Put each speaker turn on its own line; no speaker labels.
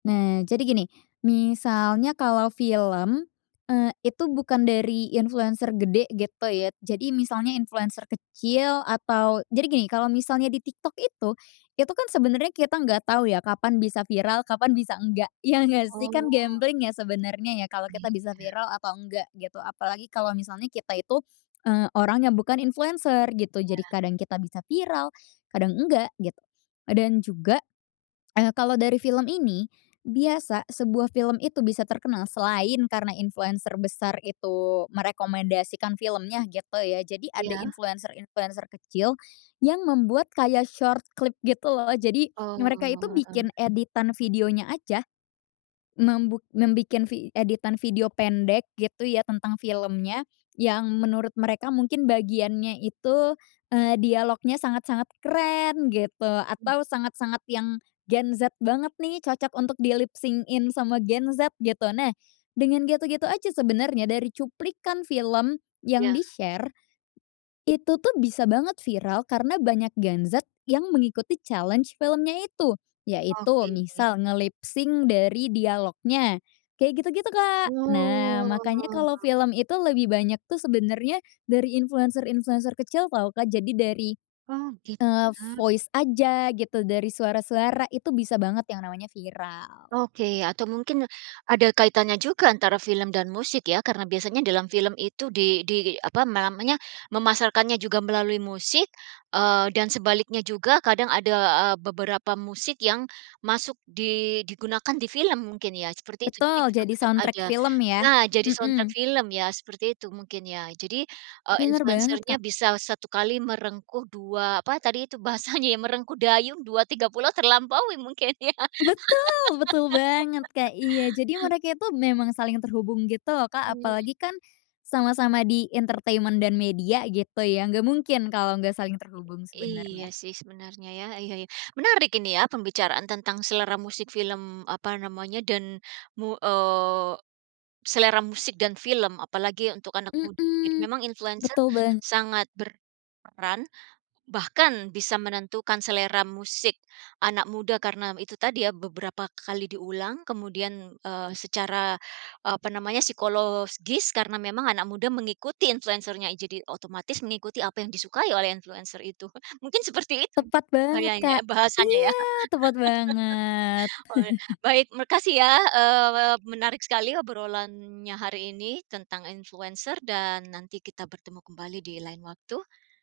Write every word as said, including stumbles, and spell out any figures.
Nah, jadi gini, misalnya kalo film, eee, itu bukan dari influencer gede, gitu ya. Jadi misalnya influencer kecil, atau jadi gini, kalo misalnya di TikTok itu, itu kan sebenarnya kita nggak tau, ya, kapan bisa viral, kapan bisa enggak. Ya nggak sih? Kan
Oh.
gambling ya, sebenarnya ya, kalo
Iya.
kita bisa viral atau enggak, gitu. Apalagi kalo misalnya kita itu, eee, orang yang bukan influencer, gitu. Jadi
Ya.
kadang kita bisa viral, kadang enggak, gitu. Dan juga, eee, kalau dari film ini, biasa sebuah film itu bisa terkenal, selain karena influencer besar itu merekomendasikan filmnya, gitu ya, jadi ada
Iya?
influencer-influencer kecil, yang membuat kayak short clip gitu, loh. Jadi, mereka itu
Oh. Hmm.
bikin editan videonya aja, membuk membikin vi editan video pendek, gitu ya tentang filmnya, yang menurut mereka mungkin bagiannya itu, eee, dialognya sangat-sangat keren, gitu.
Mhm.
Atau sangat-sangat yang Gen Z banget nih, cocok untuk di lipsync-in sama Gen Z, gitu. Nah, dengan gitu-gitu aja sebenarnya, dari cuplikan film yang
Iya.
di-share, itu tuh bisa banget viral, karena banyak Gen Z, yang mengikuti challenge filmnya itu. Yaitu
Oke.
misal, nge-lipsync dari dialognya, kayak gitu-gitu, Kak. Nah, makanya
Oh.
kalo film itu lebih banyak tuh, sebenarnya dari influencer-influencer kecil tau Kak, jadi dari,
Oke.
eee,
Benar.
voice aja, gitu. Dari suara-suara. Itu bisa banget, yang namanya viral.
Oke. Atau mungkin, ada kaitannya juga antara film dan musik ya? Karena biasanya dalam film itu di di apa, ma namanya, memasarkannya juga melalui musik, eee, dan sebaliknya juga, kadang ada, eee, beberapa musik yang masuk di digunakan di film mungkin ya, seperti itu jadi
Betul.
juga
Jadi
tetap
soundtrack
ada.
film, ya.
Nah, jadi soundtrack
Mhm.
film ya, seperti itu mungkin ya. Jadi, eee,
Benar banget,
influencernya
Kak.
bisa satu kali merengkuh dua apa tadi itu, bahasanya ya, merengkuh dayung dua, tiga pulau terlampaui mungkin, ya.
Betul! Betul banget, Kak. Iya. Jadi, mereka itu memang saling terhubung gitu loh, Kak.
Iy
Apalagi kan, sama-sama di entertainment dan media, gitu ya, enggak mungkin kalo nggak saling terhubung,
I iya
sebenarnya.
sih sebenarnya, ya. Iya iya. Menarik ini ya, pembicaraan tentang selera musik film, apa namanya, dan, mu eee, selera musik, dan film. Apalagi untuk anak muda, gitu.
Mhm.
Memang influencer
Betul, bang
sangat berperan, bahkan bisa menentukan selera musik anak muda, karena itu tadi ya, beberapa kali diulang, kemudian, eee, secara, apa namanya, psikolosgis karena memang anak muda mengikutin influencernya. Jadi otomatis, mengikuti apa yang disukai oleh influencer itu. Mungkin seperti itu
Tepat banget,
bahayanya
Kak.
eh bahasanya, ya.
Iya! Tepat banget.
Oh ya, baik. Makasih ya, eee, menarik sekali obrolannya hari ini. Tentang influencer, dan nanti kita bertemu kembali di lain waktu.